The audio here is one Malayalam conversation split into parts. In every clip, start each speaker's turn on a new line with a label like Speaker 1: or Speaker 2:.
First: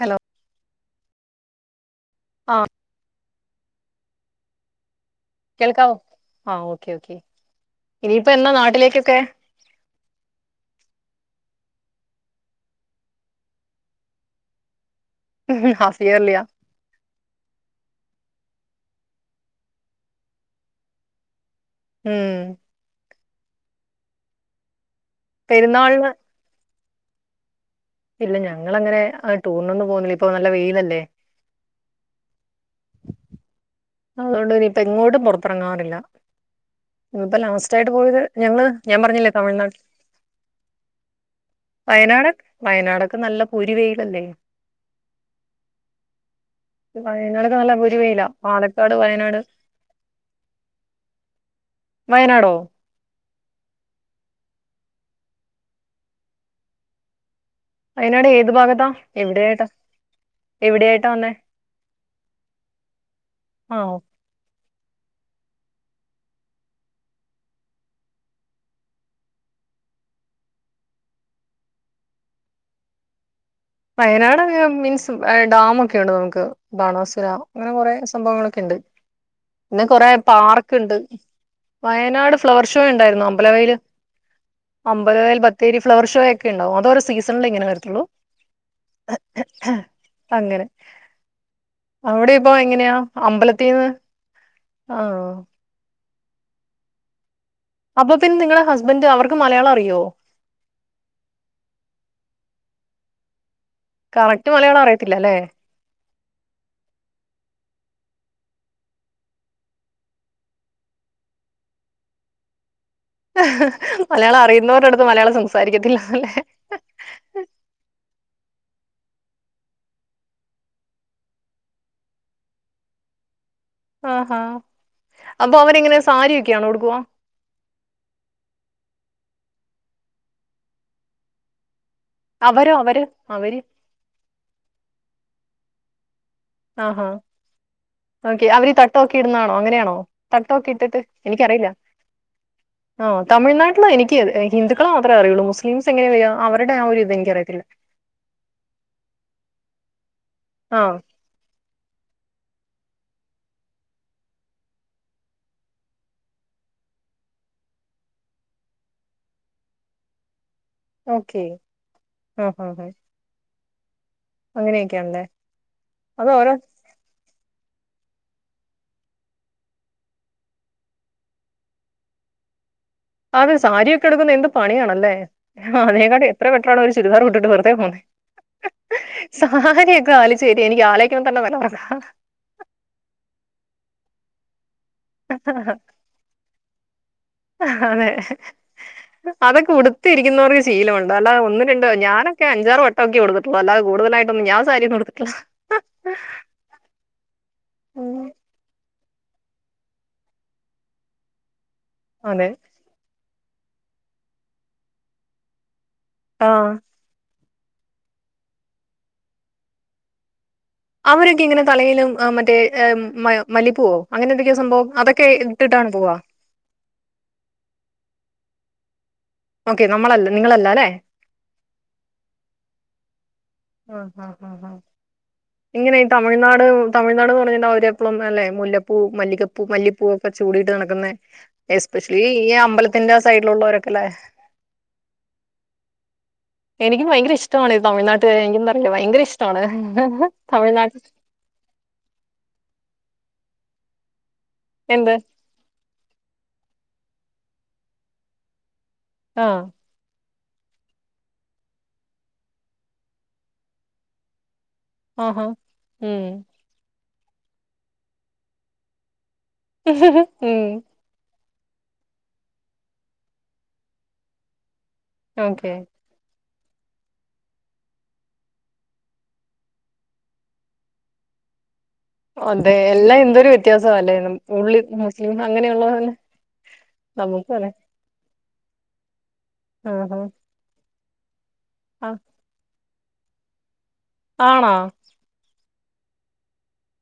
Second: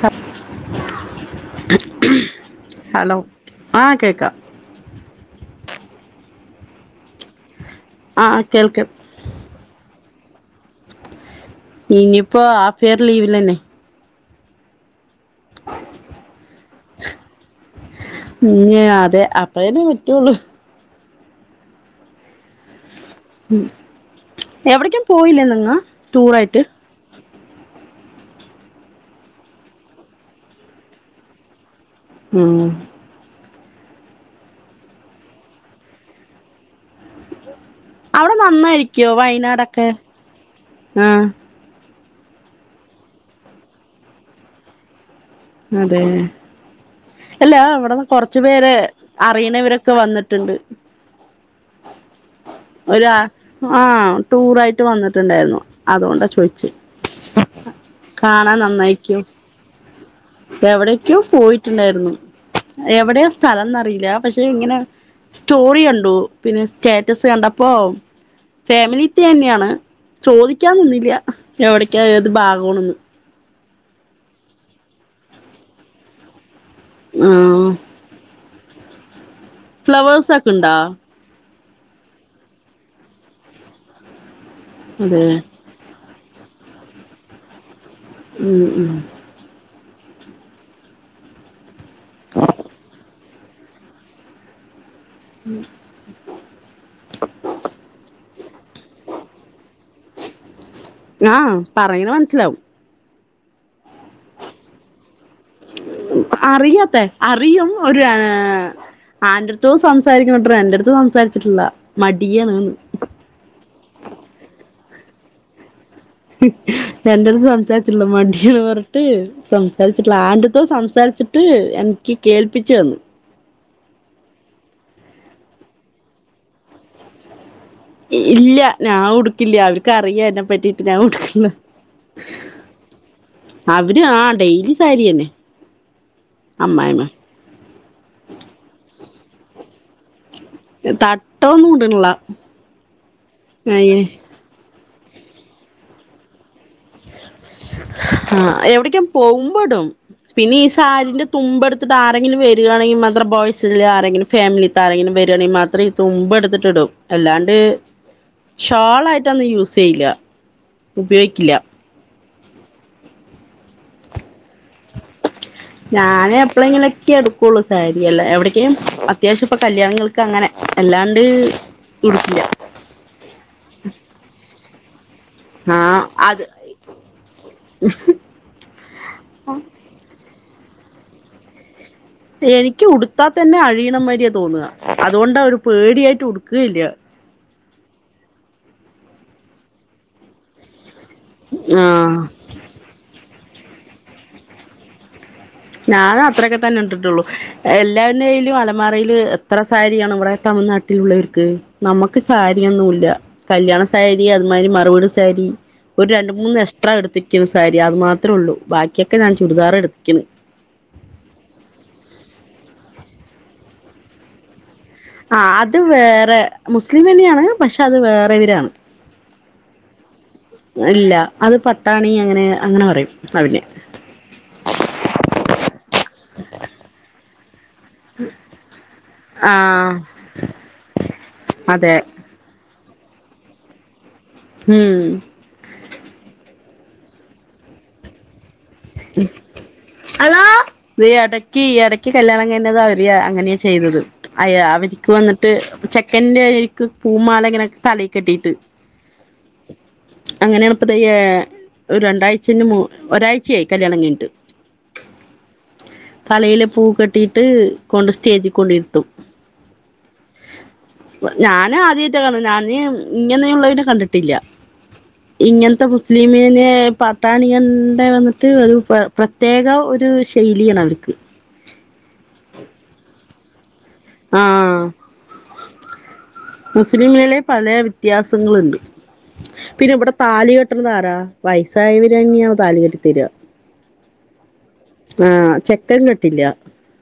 Speaker 1: ഹലോ ആഹ്
Speaker 2: ഹലോ? ആഹകേക്കാം.
Speaker 1: കേൾക്കാവോ? ആഹ, ഓക്കെ ഓക്കേ.
Speaker 2: ആ
Speaker 1: ഇനിയിപ്പ എന്നാ
Speaker 2: കേൾക്കാം
Speaker 1: നാട്ടിലേക്കൊക്കെ?
Speaker 2: ഇനി ഇപ്പോ ആഫിയർ ലീവ്ല്ലന്നെ.
Speaker 1: ഹാഫിയർ ലിയ.
Speaker 2: ഞ്ഞ് അതെ, അപ്പേനെ പറ്റുള്ളു.
Speaker 1: ഉം.
Speaker 2: ഉം. എവിടേക്കും പോയില്ലേ നിങ്ങ?
Speaker 1: പെരുന്നാളിന്
Speaker 2: ടൂറായിട്ട്?
Speaker 1: ഇല്ല ഞങ്ങളങ്ങനെ അ ടൂറിനൊന്നും പോകുന്നില്ല, ഇപ്പൊ നല്ല വെയിയിലല്ലേ?
Speaker 2: ഉം..
Speaker 1: അതുകൊണ്ട് ഇനിയിപ്പ എങ്ങോട്ടും പുറത്തിറങ്ങാറില്ല. ഇപ്പോ ലാസ് ച്ചായിട്ട് പോയത്,
Speaker 2: അവിടെ
Speaker 1: ഞങ്ങള് ഞാൻ
Speaker 2: നന്നായിരിക്കോ
Speaker 1: പറഞ്ഞില്ലേ? തമിഴ്നാട്...
Speaker 2: വയനാടൊക്കെ ആ
Speaker 1: വയനാട്, വയനാടൊക്കെ നല്ല പൊരി വെയിലല്ലേ?
Speaker 2: അതെ, അല്ല
Speaker 1: വയനാടൊക്കെ നല്ല പൊരി
Speaker 2: അവിടെന്ന്
Speaker 1: വെയിലാ
Speaker 2: കൊറച്ചു പേരെ..
Speaker 1: പാലക്കാട് വയനാട്
Speaker 2: അറിയണവരൊക്കെ വന്നിട്ടുണ്ട്.
Speaker 1: വയനാടോ?
Speaker 2: ഒര ആഹ, ടൂറായിട്ട് വന്നിട്ടുണ്ടായിരുന്നു. അതോണ്ട ചോദിച്ചത്.
Speaker 1: അയിനാട് ഏത് ഭാഗത്താ? എവിടെയായിട്ടാ? എവിടെയായിട്ടാ
Speaker 2: എവിടക്കോ
Speaker 1: വന്നേ
Speaker 2: പോയിട്ടുണ്ടായിരുന്നു. എവിടെയാ സ്ഥലം
Speaker 1: ആഹ്
Speaker 2: എന്നറിയില്ല. പക്ഷെ ഇങ്ങനെ സ്റ്റോറി കണ്ടു പിന്നെ സ്റ്റാറ്റസ് കണ്ടപ്പോ... ഫാമിലിത്തി തന്നെയാണ്. ചോദിക്കാനിന്നില്ല, എവിടക്കാണ് ഏത് ഭാഗണന്ന്.
Speaker 1: വയനാട്ങ്ങ മീൻസ് ഡാംഒക്കെണ്ട് നമുക്ക് ബാണാസുര.
Speaker 2: ആഹ്
Speaker 1: അങ്ങനെ കൊറെ സംഭവങ്ങളൊക്കെ ഉണ്ട്. പിന്നെ കൊറെ
Speaker 2: ഫ്ലവേഴ്സ് ഒക്കെ ഇണ്ടാ
Speaker 1: പാർക്ക് ഉണ്ട്. വയനാട് ഫ്ലവർ ഷോ ഉണ്ടായിരുന്ന അമ്പലവയല്,
Speaker 2: അതെ
Speaker 1: അമ്പലവൽ ബ തേരി ഫ്ലവർഷോ ഒക്കെ ഉണ്ടാവും. അത് ഒരു സീസണിൽ ഇങ്ങന വരത്തുള്ളൂ.
Speaker 2: ഉം ഉം.
Speaker 1: അങ്ങനെ, അവിടെ ഇപ്പോ എങ്ങനെയാ? അമ്പലത്തീന്ന്, ആഹ്
Speaker 2: ഉം.
Speaker 1: അപ്പൊ പിന്നെ നിങ്ങളെ ഹസ്ബന്റ് അവർക്ക് മലയാളം അറിയോ?
Speaker 2: ആഹ് പറയിണ മനസ്സിലാവും.
Speaker 1: കറക്റ്റ് മലയാളം അറിയത്തില്ലല്ലേ?
Speaker 2: അറിയാത്തെ, അറിയും ഒരു ഏഹ് ആന്റടുത്തു സംസാരിക്കുന്നത്രേ, എന്റെട്ത്ത് സംസാരിച്ചിട്ടില്ല. മടിയാണ്ന്ന്.
Speaker 1: മലയാളം അറിയുന്നവരുടെ അടുത്ത് മലയാളം സംസാരിക്കത്തില്ല അല്ലേ?
Speaker 2: എന്റടുത്ത് സംസാരിച്ചില്ല മണ്ടിയാണ് പറഞ്ഞിട്ട്. സംസാരിച്ചിട്ടുള്ള, ആരടുത്തോ സംസാരിച്ചിട്ട് എനിക്ക് കേൾപ്പിച്ചു തന്ന്.
Speaker 1: ആഹാ, അപ്പൊ അവനെങ്ങനെ സാരിയൊക്കെ ആണോടുക്കുവാ?
Speaker 2: ഇല്ല ഞാൻ ഉടുക്കില്ല അവർക്ക് അറിയ എന്നെ പറ്റീട്ട് ഞാൻ ഉടുക്കൂ ന്നു.
Speaker 1: അവരോ? അവര് അവര്.
Speaker 2: അവര് ആഹ് ഡെയിലി സാരിയന്നെ.
Speaker 1: ആഹാ, ഓക്കെ അവര് തട്ടോക്കെ ഇടുന്നാണോ? അങ്ങനെയാണോ? തട്ടൊക്കെ ഇട്ടിട്ട് എനിക്കറിയില്ല.
Speaker 2: തട്ടൊന്നും ഇടണില്ല
Speaker 1: ആഹ് തമിഴ്നാട്ടില്
Speaker 2: അയ്യേ
Speaker 1: എനിക്ക് ഹിന്ദുക്കളെ മാത്രേ അറിയുള്ളു, മുസ്ലിംസ് എങ്ങനെയ്യ അവരുടെ ആ ഒരു ഇത് എനിക്ക് അറിയത്തില്ല.
Speaker 2: ആഹ്, എവിടേക്കേം പോകുമ്പോടും. പിന്നെ ഈ
Speaker 1: ആ
Speaker 2: സാരിന്റെ... തുമ്പെടുത്തിട്ടാരെങ്കിലും വരിവാണെങ്കിൽത്ര ബോയ്സിൽ ആരെങ്കിലും ഫാമിലിയിത്താ രെങ്കിലും വരിവാണെങ്കിൽ മാത്ര തുമ്പ് എടുത്തിട്ടിടും അല്ലാണ്ട് ഷാളായിട്ടൊന്നും യൂസ് ചെയ്യില്ല
Speaker 1: ഓക്കെ
Speaker 2: ഉപയോഗിക്കില്ല
Speaker 1: ആഹ് ആഹ് ആഹ് അത്
Speaker 2: ഞാന്
Speaker 1: ഓരോ
Speaker 2: എപ്പളും ഇങ്ങനെ എടുക്കുള്ളൂ സാരിഅല്ല എവിടക്കും അത്യാവശ്യം ഇപ്പൊ കല്യാണങ്ങൾക്ക് അങ്ങനെ അല്ലാണ്ട് ഉടുക്കില്ല
Speaker 1: അതെ സാരിയൊക്കെ ഉടുക്കുന്ന എന്ത് പണിയാണല്ലേ ആഹ് അതിനേകാട്ടി എത്ര ബെറ്ററാണ് ഒരു ചുരിദാറ് ഇട്ടിട്ട് വെറുതെ പോണെ സാരിയൊക്കെ വലിച്ചേറ്റി എനിക്ക് ആലോചികുമ്പോൾ തന്നെ തല കറങ്ങാ
Speaker 2: എനിക്ക് ഉടുത്താ തന്നെ അഴിയണ മാരിയാ തോന്നുക അതുകൊണ്ട ഒ ര് പേടിയായിട്ട് ഉടുക്കുകയില്ല
Speaker 1: അതെ അതൊക്കെ ഉടുത്തി ഇരിക്കുന്നവർക്ക് ശീലഒണ്ട് അല്ലാതെ ഒന്ന് രണ്ട്
Speaker 2: ആഹ്
Speaker 1: ഞാനൊക്കെ അഞ്ചാറ് വട്ടൊക്കെ ഉടുത്തിട്ടൊള്ളൂ അല്ലാതെ കൂടുതലായിട്ടൊന്നും ഞാൻ സാരി ഒന്നും ഉടുക്കത്തില്ല
Speaker 2: ഞാനും അത്രേക്കെ തന്നെ ഇട്ടി ട്ടുള്ളൂ എല്ലാന്റെ
Speaker 1: ഉം,
Speaker 2: കയ്യിലുംഅല മാരയില് എത്ര സാരിയാണ് ഇവിടെ തമിഴ്നാട്ടിലുള്ളവർക്ക് നമുക്ക്
Speaker 1: അതെ
Speaker 2: സാരിയൊന്നൂല്ല കല്യാണ സാരി അതുമാതിരി മറുവീട് സാരി ഒരു രണ്ട്
Speaker 1: ആ
Speaker 2: മൂന്ന് എക്സ്ട്രാ എടുത്തി ക്ക് സാരി അതു മാത്രേ ഉള്ളു ബാക്കിയൊക്കെ ഞാൻ ചുരിദാർ എടുത്തിക്കുണ്
Speaker 1: അവരൊക്കെ ഇങ്ങനെ തലയിലും മറ്റേ മല്ലിപൂവോ അങ്ങനെ എന്തൊക്കെയോ സംഭവം അതൊക്കെ
Speaker 2: ആഹ് അത്
Speaker 1: ഇട്ടിട്ടാണ് പോവാ
Speaker 2: വേറെ മുസ്ലിം തന്നെയാണ് പക്ഷെ അത് വേറെ ഇവരാണ്
Speaker 1: ഓക്കെ നമ്മളല്ല നിങ്ങളല്ല അല്ലേ
Speaker 2: അല്ല അത് പട്ടാണി അങ്ങനെ അങ്ങനെ പറയും അതിന്
Speaker 1: ആഹ് ആഹ് ആഹ് ആഹ് ഇങ്ങനെ ഈ തമിഴ്നാട് തമിഴ്നാട്ന്ന് പറഞ്ഞിണ്ട അവരെപ്പളും നല്ല മുല്ലപ്പൂ മല്ലിക്കപ്പൂ മല്ലി
Speaker 2: ആഹ്
Speaker 1: പൂവൊക്കെ ചൂടീട്ട് നടക്കുന്നെ
Speaker 2: അതെ
Speaker 1: എസ്പെഷ്യലി ഈ അമ്പലത്തിന്റെ സൈഡിലുള്ളവരൊക്കെല്ലേ
Speaker 2: ഉം
Speaker 1: എനിക്കും ഭയങ്കര ഇഷ്ടമാണ് തമിഴ്നാട്ട്കാരെ എനിക്കെന്തറിയാ ഭയങ്കര ഇഷ്ടമാണ്
Speaker 2: ഹലോ
Speaker 1: തമിഴ്നാട്ടിൽ
Speaker 2: എടക്ക് ഈ എടക്ക് കല്യാണം കഴിഞ്ഞത അവര് അങ്ങനെയാ ചെയ്തത് അയാ അവരിക്ക്
Speaker 1: എന്ത്
Speaker 2: വന്നിട്ട് ട്ട് ചെക്കൻന്റെക്ക് പൂമാല ഇങ്ങനെ തലെക്കെട്ടിയിട്ട്
Speaker 1: ആഹ്
Speaker 2: അങ്ങനെയാണ് ഇപ്പത്തെ ഒരു രണ്ടാഴ്ചന് ഒരാഴ്ച യിച്ചയായി കല്യാണം കഴിഞ്ഞിട്ട്
Speaker 1: ആഹാ ഉം
Speaker 2: തലയില് പൂക്കെ കെ ട്ടിട്ട് കൊണ്ട് സ്റ്റേജി കൊണ്ടിരുത്തും
Speaker 1: ഉം
Speaker 2: ഞാന് ആദ്യായിട്ട കാണുന്നെ ഞാൻ ഇങ്ങനെയു ള്ളതിനെ കണ്ടിട്ടില്ല
Speaker 1: ഓക്കെ
Speaker 2: ഇങ്ങനത്തെ മുസ്ലിമെ പാട്ടാണിണ്ട വന്നിട്ട് ട്ട് അത് പ്രത്യേക ഒരു ശൈലിയാണ് അവർക്ക്
Speaker 1: അതെ എല്ലാം എന്തൊരു വ്യ വ്യത്യാസം അല്ലേ ഉള്ളി
Speaker 2: ആഹ്
Speaker 1: മുസ്ലിം അങ്ങനെയുള്ള തന്നെ
Speaker 2: മുസ്ലിമിലെ
Speaker 1: നമുക്ക്
Speaker 2: പല
Speaker 1: തല്ലെ
Speaker 2: വ്യത്യാസങ്ങളുണ്ട് പിന്നെ ഇവിടെ
Speaker 1: ആഹ്
Speaker 2: താലി കെട്ടണത് ആരാ
Speaker 1: ആ
Speaker 2: വയസ്സായവരതന്നെ താലികെട്ടി തര
Speaker 1: ആണോ
Speaker 2: ആഹ് ചെക്കൻ കെട്ടില്ല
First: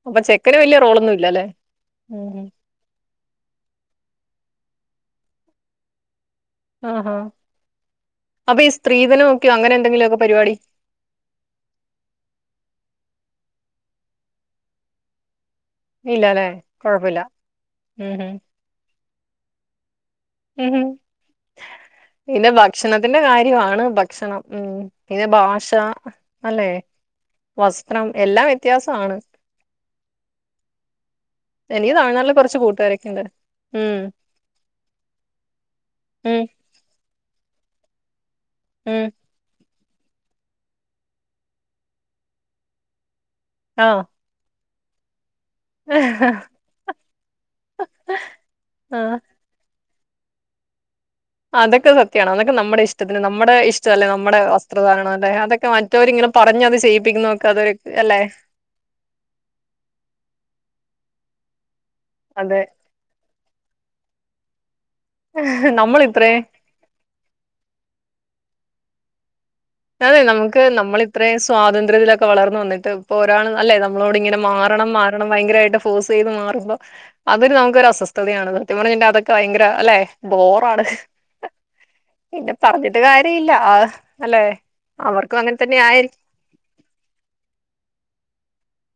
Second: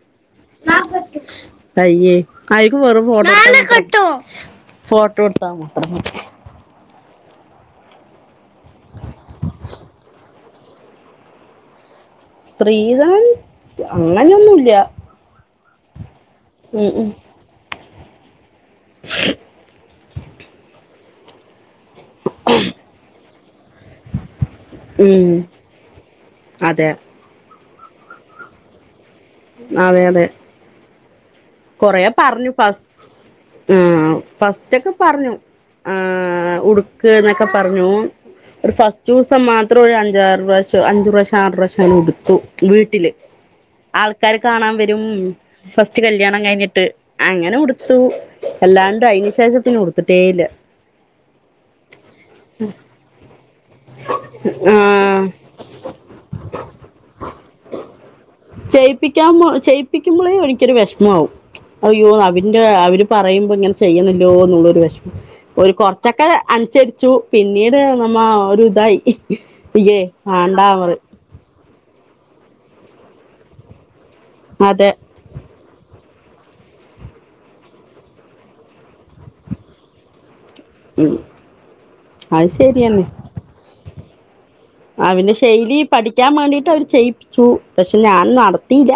Speaker 1: അപ്പൊ ചെക്കന് വല്യ റോളൊന്നും ഇല്ലല്ലേ
Speaker 2: അയ്യേ
Speaker 1: ഉമ്
Speaker 2: അയിക്ക് വെറും ഫോട്ടോഎടുത്ത ഫോട്ടോ എടുത്താമാത്രം
Speaker 1: ആഹ് ആഹ് അപ്പൊ ഈ സ്ത്രീധന നോക്കെയോ അങ്ങനെ എന്തെങ്കിലും ഒക്കെ പരിപാടി
Speaker 2: സ്ത്രീധനം അങ്ങനെയൊന്നുല്ല
Speaker 1: ഇല്ലല്ലെ
Speaker 2: ഉം ഉം
Speaker 1: കൊഴപ്പല്ല ഉം ആഹ്
Speaker 2: [unintelligible]
Speaker 1: ഉം പിന്നെ ഭക്ഷണത്തിന്റെ കാര്യമാണ് ഭക്ഷണം ഉ പിന്നെ
Speaker 2: ഉം
Speaker 1: ഭാഷ അല്ലെ
Speaker 2: അതെ
Speaker 1: വസ്ത്രം എല്ലാം വ്യത്യാസമാണ്.
Speaker 2: അതെ അതെ
Speaker 1: എനിക്ക്
Speaker 2: കൊറേ
Speaker 1: തമിഴ്നാട്ടില്
Speaker 2: പറഞ്ഞു
Speaker 1: കുറച്ച്
Speaker 2: ഫസ്
Speaker 1: കൂട്ടുകാരൊക്കെ ഉണ്ട് ഉം
Speaker 2: ഫസ്റ്റ് ഒക്കെ പറഞ്ഞു
Speaker 1: ഉം
Speaker 2: ഉടുക്ക് എന്നൊക്കെ പറഞ്ഞു ഒരു
Speaker 1: ഉം
Speaker 2: ഫസ്റ്റ് മാത്രം ഒരു അഞ്ചാറ് പ്രാവശ്യം അഞ്ചു പ്രാവശ്യം ആറു പ്രാവശ്യം ഉടുത്തു വീട്ടില്
Speaker 1: ആ
Speaker 2: ആൾ ആൾക്കാര് കാണാൻ വരും ഫസ്റ്റ് ക കഴിഞ്ഞിട്ട് അങ്ങനെ ഉടുത്തും
Speaker 1: ആ
Speaker 2: എല്ലാണ്ട് അതിന് ശേഷം പിന്നെ ഉടുത്തിട്ടേ ഇല്ല.
Speaker 1: ആ അതൊക്കെ സത്യമാണ് അതൊക്കെ സത്യാണ് നമ്മുടെ ഇഷ്ടത്തിന് നമ്മുടെ ഇഷ്ട അല്ലെ നമ്മുടെ വസ്ത്രധാരണം
Speaker 2: ആഹ്
Speaker 1: അല്ലെ അതൊക്കെ മ മറ്റോരിങ്ങനെ പറഞ്ഞഞ് അത് ചെയ്യിപ്പിക്കുന്ന നോക്ക് അതൊ അല്ലെ?
Speaker 2: ചെയ്യിപ്പിക്കാൻ ചെയ്യിപ്പിക്കുമ്പോളേ ഓനിക്കൊരു വിഷമമാവും അവന്റെ
Speaker 1: അതെ
Speaker 2: അവര് പറയുമ്പോ ഇങ്ങനെ ചെയ്യണല്ലോ എന്നുള്ളരു വെഷമം ഒരു
Speaker 1: നമ്മൾ
Speaker 2: കൊറച്ചൊക്കെ
Speaker 1: ഇത്രേ
Speaker 2: അനുസരിച്ചു പിന്നീട് നമ്മ ഒരു ഇതായി യ്യേ വേണ്ടാ പറയും.
Speaker 1: അത്രേ സ്വാതന്ത്ര്യത്തിലൊക്കെ വളർന്നു വന്നിട്ട് ഇപ്പോ ഒരാൾ അല്ലേ നമ്മളോട് ഇങ്ങനെ മാറണം
Speaker 2: അതെ
Speaker 1: മാറ ണം ഭയങ്കരയിട്ട് ഫോഴ്സ് ചെയ്ത് മാറുമ്പോ അതൊരു നമുക്ക് ഒരസ്വസ്ഥതയാണ് സത്യ പറഞ്ഞാന്റെ അതൊക്കെ ഭയങ്കര അല്ലെ? ബോറാണ്
Speaker 2: ഉം അത്
Speaker 1: പിന്നെ പറഞ്ഞിട്ട്
Speaker 2: ശരിയന്നെ
Speaker 1: കാര്യ ഇല്ല. ആഹ് അല്ലെ?
Speaker 2: അവന്റെ
Speaker 1: അവർക്കും അങ്ങനെ
Speaker 2: ശൈലി
Speaker 1: തന്നെ ആയിരിക്കും
Speaker 2: പഠിക്കാൻ വേണ്ടിട്ട് അവര് ചെയ്യിപ്പിച്ചു പക്ഷെ ഞാൻ നടത്തിയില്ല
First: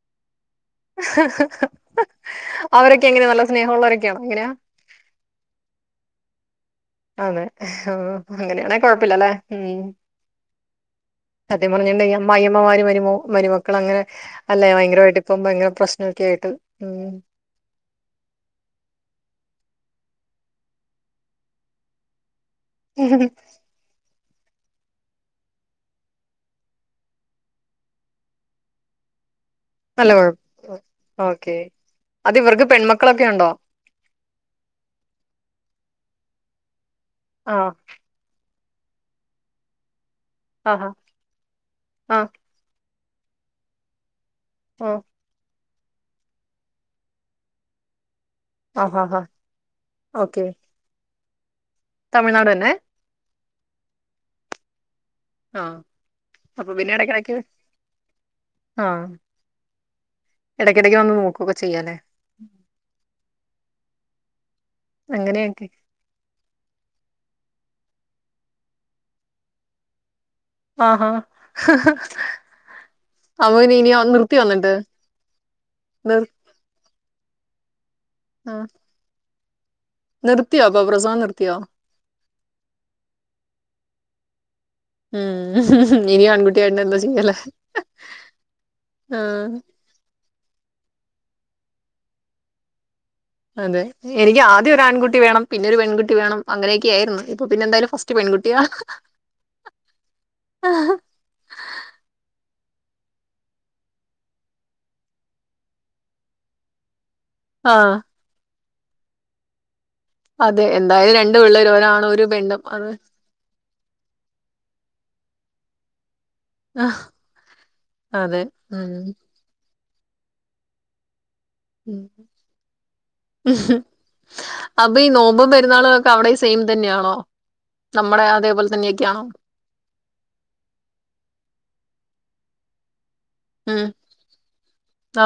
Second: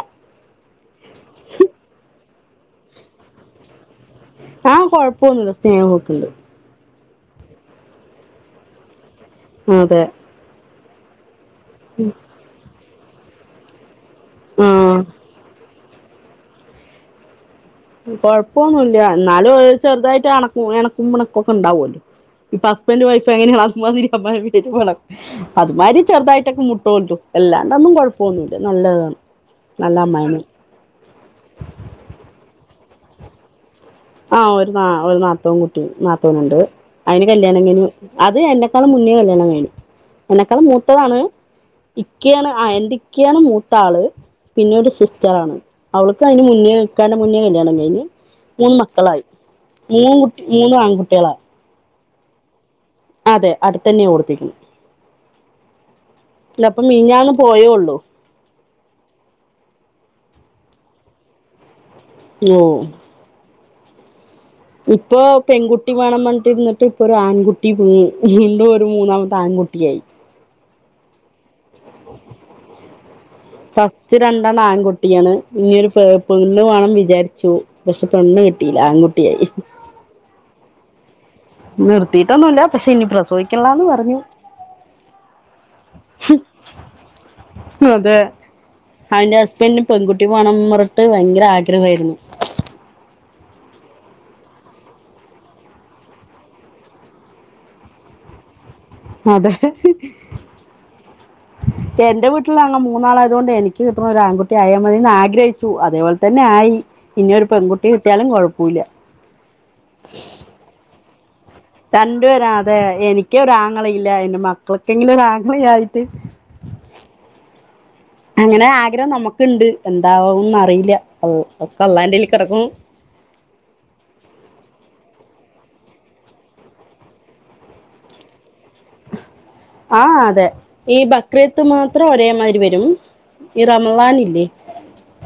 Speaker 1: അവരൊക്കെ എങ്ങനെ നല്ല സ്നേഹമുള്ളവരൊക്കെയാണോ എങ്ങനെയാ?
Speaker 2: ആഹ് കൊഴപ്പൊന്നുല്ല സ്നേഹം ഒക്കെയുണ്ട്.
Speaker 1: അതെ ആഹ് അങ്ങനെയാണെ കൊഴപ്പല്ലല്ലേ.
Speaker 2: അതെ
Speaker 1: സത്യം പറഞ്ഞിട്ടുണ്ടങ്കി അമ്മായിയമ്മ മരുമോ മരുമക്കൾ അങ്ങനെ അല്ലേ
Speaker 2: ആ
Speaker 1: ഭയങ്കരമായിട്ട് ഇപ്പം ഭയങ്കര പ്രശ് ആഹ് കേട്ടു ഉം
Speaker 2: കൊഴപ്പന്നുല്ല എന്നാലും ചെറുതായിട്ട് എണക്കും പിണക്കൊക്കെ ഉണ്ടാവോല്ലോ? ഇപ്പ ഹസ്ബന്റ് വൈഫ് എങ്ങനെയാ അമാതിരിയാ അമ്മായെ വിട്ടേച്ച് പോണം അതുമാരി ചെറുതായിട്ടൊക്കെ മുട്ട്കിട്ടും എല്ലാണ്ട് ഒന്നും കുഴപ്പമൊന്നുല്ല നല്ലതാണ്.
Speaker 1: നല്ല കുഴപ്പം ഓക്കെ അത് ഇവർക്ക് പെൺമക്കളൊക്കെ ഉണ്ടോ?
Speaker 2: ആഹ് ഒരു നാ ഒരു നാത്തൂൻകുട്ടി നാത്തൂൻ ഉണ്ട് അയ്ന് കല്യാണം
Speaker 1: ആഹ്
Speaker 2: കഴിഞ്ഞു അത് എന്നെക്കാളും മുന്നേ കല്യാണം കഴിഞ്ഞു. എന്നെക്കാളു
Speaker 1: ആഹാ
Speaker 2: മൂത്തതാണ് ഇക്കയാണ് ആഹ് എന്റെ ഇക്കയാണ് മൂത്ത ആള് പിന്നെ ഒരു
Speaker 1: ആഹ്
Speaker 2: സിസ് റ്ററാണ് അവൾക്ക് അയ്ന് മുന്നേ ഇക്കാന്റെ മുന്നേ കല്യാണം കഴിഞ് മൂന്ന്
Speaker 1: ആഹാ ഹാ ഹാ
Speaker 2: മക്കളായി മൂന്ന് കുട്ടി
Speaker 1: ഓക്കെ
Speaker 2: മൂന്നും ആൺകുട്ടികളാ.
Speaker 1: തമിഴ്നാട് തന്നെ.
Speaker 2: അതെ അടുത്ത് തന്നെയാ കൊടുത്തേക്കുന്നത്.
Speaker 1: ആഹ്
Speaker 2: അല്ല
Speaker 1: അപ്പൊ
Speaker 2: ഇപ്പൊ
Speaker 1: പിന്നെ
Speaker 2: മീനിഞ്ഞാന്ന്
Speaker 1: ഇടക്കിടക്ക്
Speaker 2: പോയേള്ളൂ.
Speaker 1: ആഹ് എടക്കിടയ്ക് വന്ന് നോക്കു ഒക്കെ ചെയ്യ അല്ലേ.
Speaker 2: യോ ഇപ്പൊ പെൺകുട്ടി
Speaker 1: അങ്ങനെയൊക്കെ
Speaker 2: കുട്ടി വേണന്ന് പറഞ്ഞിരുന്നിട്ട് ഇപ്പം ഒരു ആൺകുട്ടി വീണ്ടും ഒരു മൂന്നാമത്തെ ആൺകുട്ടിയായി.
Speaker 1: ആഹാ അവന് ഇനി
Speaker 2: ഫസ്റ്റ്
Speaker 1: നിർത്തിയോ
Speaker 2: രണ്ടെണ്ണം
Speaker 1: എന്നിട്ട്
Speaker 2: ആൺകുട്ടിയാണ് ഇനി ഒരു പെ
Speaker 1: നിർ
Speaker 2: പെൺ ണ്ണു വേണം വിചാരിച്ചു പക്ഷെ പെണ്ണ്
Speaker 1: ആഹ്
Speaker 2: കിട്ടിയില്ല ആൺകുട്ടിയായി.
Speaker 1: നിർത്തിയോ അപ്പം പ്രസവം നിർത്തിയോ?
Speaker 2: നിർത്തിയിട്ടൊന്നുല്ല പക്ഷെ ഇനി പ്രസവിക്കണില്ലാന്ന് പറഞ്ഞു.
Speaker 1: ആഹ് ഇനിയും ആൺകുട്ടിയായ എന്താ ചെയ്യു അല്ലേ?
Speaker 2: അതെ അവന്റെ
Speaker 1: ആഹ്
Speaker 2: ഹസ്ബൻഡിന് പെൺകുട്ടി വേണോന്ന് പറഞ്ഞിട്ട് ഭയങ്കര ആഗ്രഹവായിരുന്നു.
Speaker 1: അതെ എനിക്ക് ആദ്യം ഒരു ആൺകുട്ടി വേണം. പിന്നെരു പെൺകുട്ടി വേണം. അങ്ങനെയൊക്കെ ആയിരുന്നു ഇപ്പൊ പിന്നെ എന്തായാലും ഫസ്റ്റ് പെൺകുട്ടിയാ.
Speaker 2: അതെ എന്റെ വീട്ടിൽ അങ് മൂന്നാളായതു കൊണ്ട് എനിക്ക് കിട്ടുന്ന ഒരു ആൺകുട്ടി ആയാൽ മതിയെന്ന് ആഗ്രഹി ച്ചു അതേപോലെ തന്നെ ആയി ഇനി ഒരു പെൺകുട്ടി
Speaker 1: ആഹ്
Speaker 2: കിട്ടിയാലും കുഴപ്പല്ല
Speaker 1: അതെ എന്തായാലും രണ്ട് പിള്ളേ [unintelligible]
Speaker 2: രണ്ടുപേര് അതെ എനിക്ക് ഒരാങ്ങളയില്ല. എന്റെ മക്കളൊക്കെങ്കിലും ഒരാങ്ങളയായിട്ട്
Speaker 1: അഹ്
Speaker 2: അങ്ങനെ ആഗ്രഹം നമുക്കുണ്ട് എന്താവുന്ന് അറിയില്ല ഒക്കെ അള്ളാന്റെൽ കിടക്കണു
Speaker 1: അപ്പൊ ഈ നോമ്പ് പെരുന്നാളും ഒക്കെ അവിടെയും സെയിം തന്നെയാണോ നമ്മടെ അതേപോലെ തന്നെയൊക്കെയാണോ?
Speaker 2: ആഹ് അതെ ഈ ബക്രീത്ത് മാത്രം ഒരേമാരി വരും. ഈ
Speaker 1: ഉം
Speaker 2: റമളാൻ ഇല്ലേ?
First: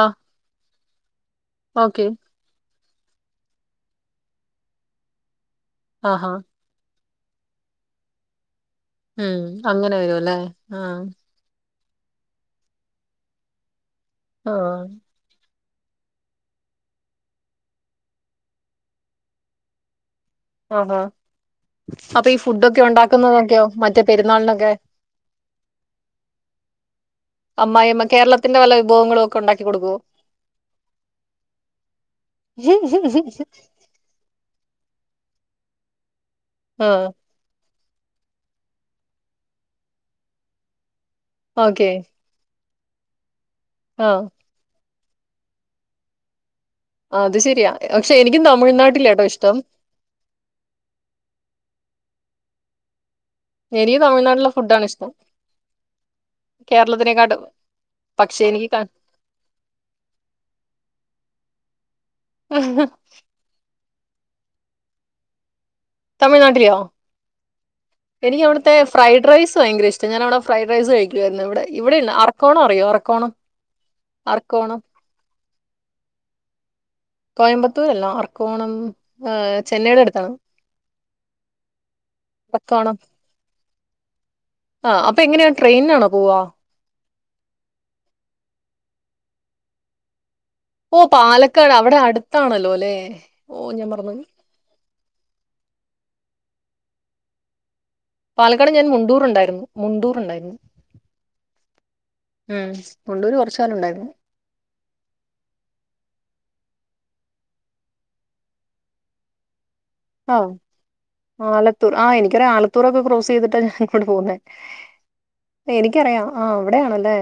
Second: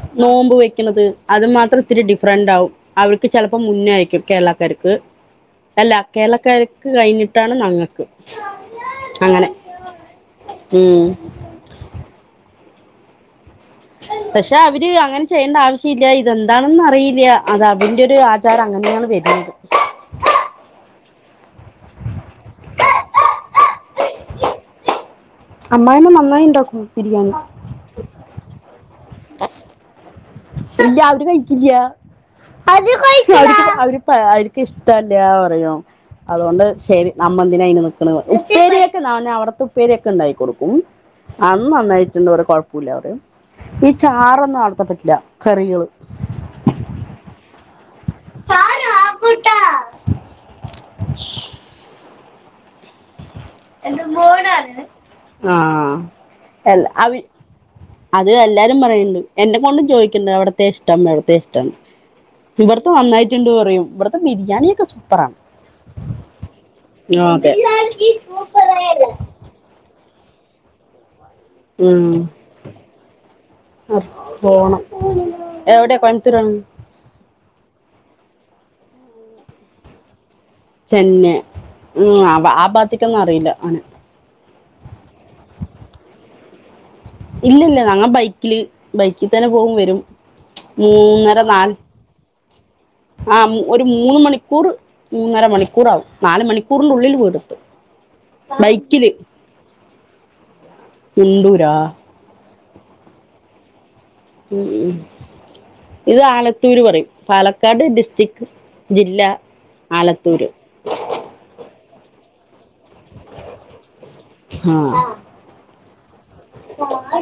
Speaker 1: ആ
Speaker 2: നോമ്പ് വെക്കണത് അത് മാത്രം ഇത്തിരി
Speaker 1: ഓക്കെ
Speaker 2: ഡിഫറന്റ് ആവും അവർക്ക് ചെലപ്പോ മുന്നെ ആയിരിക്കും. കേരളക്കാർക്ക് അല്ല
Speaker 1: ആഹാ
Speaker 2: കേരളക്കാർ ക്ക് കഴിഞ്ഞിട്ടാണ് ഞങ്ങക്ക്
Speaker 1: ഉം അങ്ങനെ വരുവല്ലേ ആഹ്
Speaker 2: ഉം
Speaker 1: ആ
Speaker 2: പക്ഷെ അവര് അങ്ങനെ ചെയ്യേണ്ട ആവശ്യല്ല ഇതെന്താണെന്ന് അറിയില്ല അത് അതിന്റൊരു ആചാരം അങ്ങനെയാണ് വരുന്നത്.
Speaker 1: ആഹാ അപ്പൊ ഈ ഫുഡൊക്കെ ഉണ്ടാക്കുന്നതൊക്കെയോ മറ്റേ പെരുന്നാളിനൊക്കെ
Speaker 2: അമ്മായിമ്മ നന്നായി ഇണ്ടാക്കും ബിരിയാണി.
Speaker 1: അമ്മായിമ്മ കേരളത്തിന്റെ വല്ല വിഭവങ്ങളും ഒക്കെ ഉണ്ടാക്കി കൊടുക്കുവോ?
Speaker 2: ഇല്ല്യ അവര് കഴിക്കില്ല അവര് ഇപ്പ അവർക്ക്ഷ്ടല്ല പറയും അതുകൊണ്ട്
Speaker 1: ആ
Speaker 2: ശരി അമ്മന്തിന അയിന് നിക്കണ് പറയും. ഉപ്പേരിയൊക്കെ നാനാ അവിടത്തെ ഉപ്പേരിയൊക്കെ ഉണ്ടാക്കി കൊടുക്കും അന്ന്
Speaker 1: ഓക്കെ
Speaker 2: നന്നായിട്ട് [unintelligible] പറേം കൊഴപ്പുല്ല പറയും ഈ
Speaker 1: ആ
Speaker 2: ചാറൊന്നും അവ്ട്ത്ത പറ്റില്ല കറികള്
Speaker 1: അത് ശെരിയാ പക്ഷെ എനിക്കും തമിഴ്നാട്ടിലാട്ടോ ഇഷ്ടം. എനിക്ക് തമിഴ്നാട്ടിലെ ഫുഡാണ് ഇഷ്ടം
Speaker 2: ആഹ് എല്ല അവിര്
Speaker 1: കേരളത്തിനെക്കാട്ടും
Speaker 2: അത്
Speaker 1: പക്ഷെ എനിക്ക്
Speaker 2: എല്ലാരും
Speaker 1: ക
Speaker 2: പറയണ്ട് എന്റെ മോളും ചോയിക്കിണ്ട് അവിടത്തെ ഇഷ്ടം അവിട്ത്തെ ഇഷ്ടം ന്ത് പറയും ഇവിടത്തെ ബിരിയാണിയൊക്കെ സൂപ്പറാ
Speaker 1: എനിക്കവിടത്തെ ഫ്രൈഡ് റൈസ് ഭയങ്കര ഇഷ്ടാ ഞാനവിടെ ഫ്രൈഡ് റൈസ് കഴിക്കുവായിരുന്നു ഇവിടെ. ഇവടെ
Speaker 2: ഉം
Speaker 1: അറക്കോണ അറിയോ അർക്കോണം അർക്കോണം
Speaker 2: പോണം എവിടെയാ കോയമ്പത്തൂർ ആണ്
Speaker 1: കോയമ്പത്തൂർല്ല ആർക്കോണം ചെന്നൈയുടെ അടുത്താണ്.
Speaker 2: ചെന്നെ ഉം അവ ആ
Speaker 1: അർക്കോണം
Speaker 2: ബാത്തിക്കൊന്നും അറിയില്ല അങ്ങനെ
Speaker 1: ആ അപ്പൊ എങ്ങനെയാ ട്രെയിനാണോ പോവാ?
Speaker 2: ഇല്ലില്ല ഞങ്ങ ബൈക്കില് ബൈക്കിൽ തന്നെ പോകും വരും. ഉം
Speaker 1: ഓ
Speaker 2: ന്നര നാൽ
Speaker 1: പാലക്കാട് അവിടെ അടുത്താണല്ലോ അല്ലേ
Speaker 2: ആ
Speaker 1: ഓ
Speaker 2: ഒരു
Speaker 1: ഞാൻ
Speaker 2: മൂന്ന്
Speaker 1: മറന്നു
Speaker 2: മണി ക്കൂർ മൂന്നര മണിക്കൂറാവും നാല് മണിക്കൂറിനുള്ളിൽ വീടുത്തും.
Speaker 1: പാലക്കാട് ഞാൻ മുണ്ടൂറുണ്ടായിരുന്നു മുണ്ടൂർ ഉണ്ടായിരുന്നു.
Speaker 2: മുണ്ടൂരാ
Speaker 1: ഉം മുണ്ടൂര് കൊറച്ച് കാലം ഒണ്ടായിരുന്നു.
Speaker 2: ഉം ഉം ഉം ഇത് ആലത്തൂര് പറയും പാലക്കാട് ഡിസ്ട്രിക്ട് ജില്ല ആലത്തൂര്
Speaker 1: ആഹ് ആലത്തൂർ ആഹ് എനിക്കറിയാ ആലത്തൂർ ത്തൂറൊക്കെ ക്രോസ് ചെയ്തിട്ടാ ഞാൻ ഇങ്ങോടെ പോകുന്നെ
Speaker 2: ആഹ്
Speaker 1: എനിക്കറിയാം ആഹ് അവിടെയാണല്ലേ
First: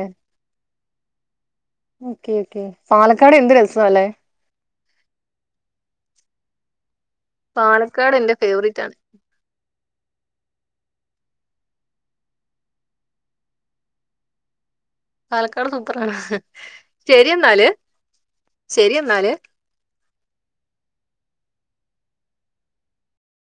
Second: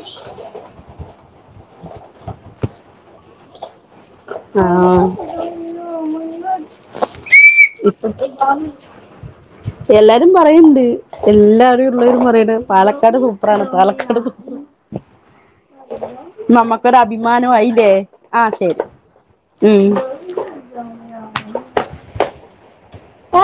Speaker 1: ഓക്കെ ഓക്കെ പാലക്കാട് എന്ത് രസാ അല്ലേ?
Speaker 2: ആഹ്
Speaker 1: പാലക്കാട് എന്റെ
Speaker 2: ഇപ്പത്തെന്താണ്
Speaker 1: ഫേവറേറ്റ് ആണ്
Speaker 2: എല്ലാരും പറയണ്ട് എല്ലാരും ഉള്ളവരും പറയണ് പാലക്കാട് സൂപ്പറാണ് പാലക്കാട് ക്കാട് സൂപ്പറാണ്
Speaker 1: പാലക്കാട് സൂപ്പർ
Speaker 2: നമുക്കൊരു
Speaker 1: ശരി എന്നാല്
Speaker 2: അഭിമാനായില്ലേ ആഹ് ശരി ഉം ആ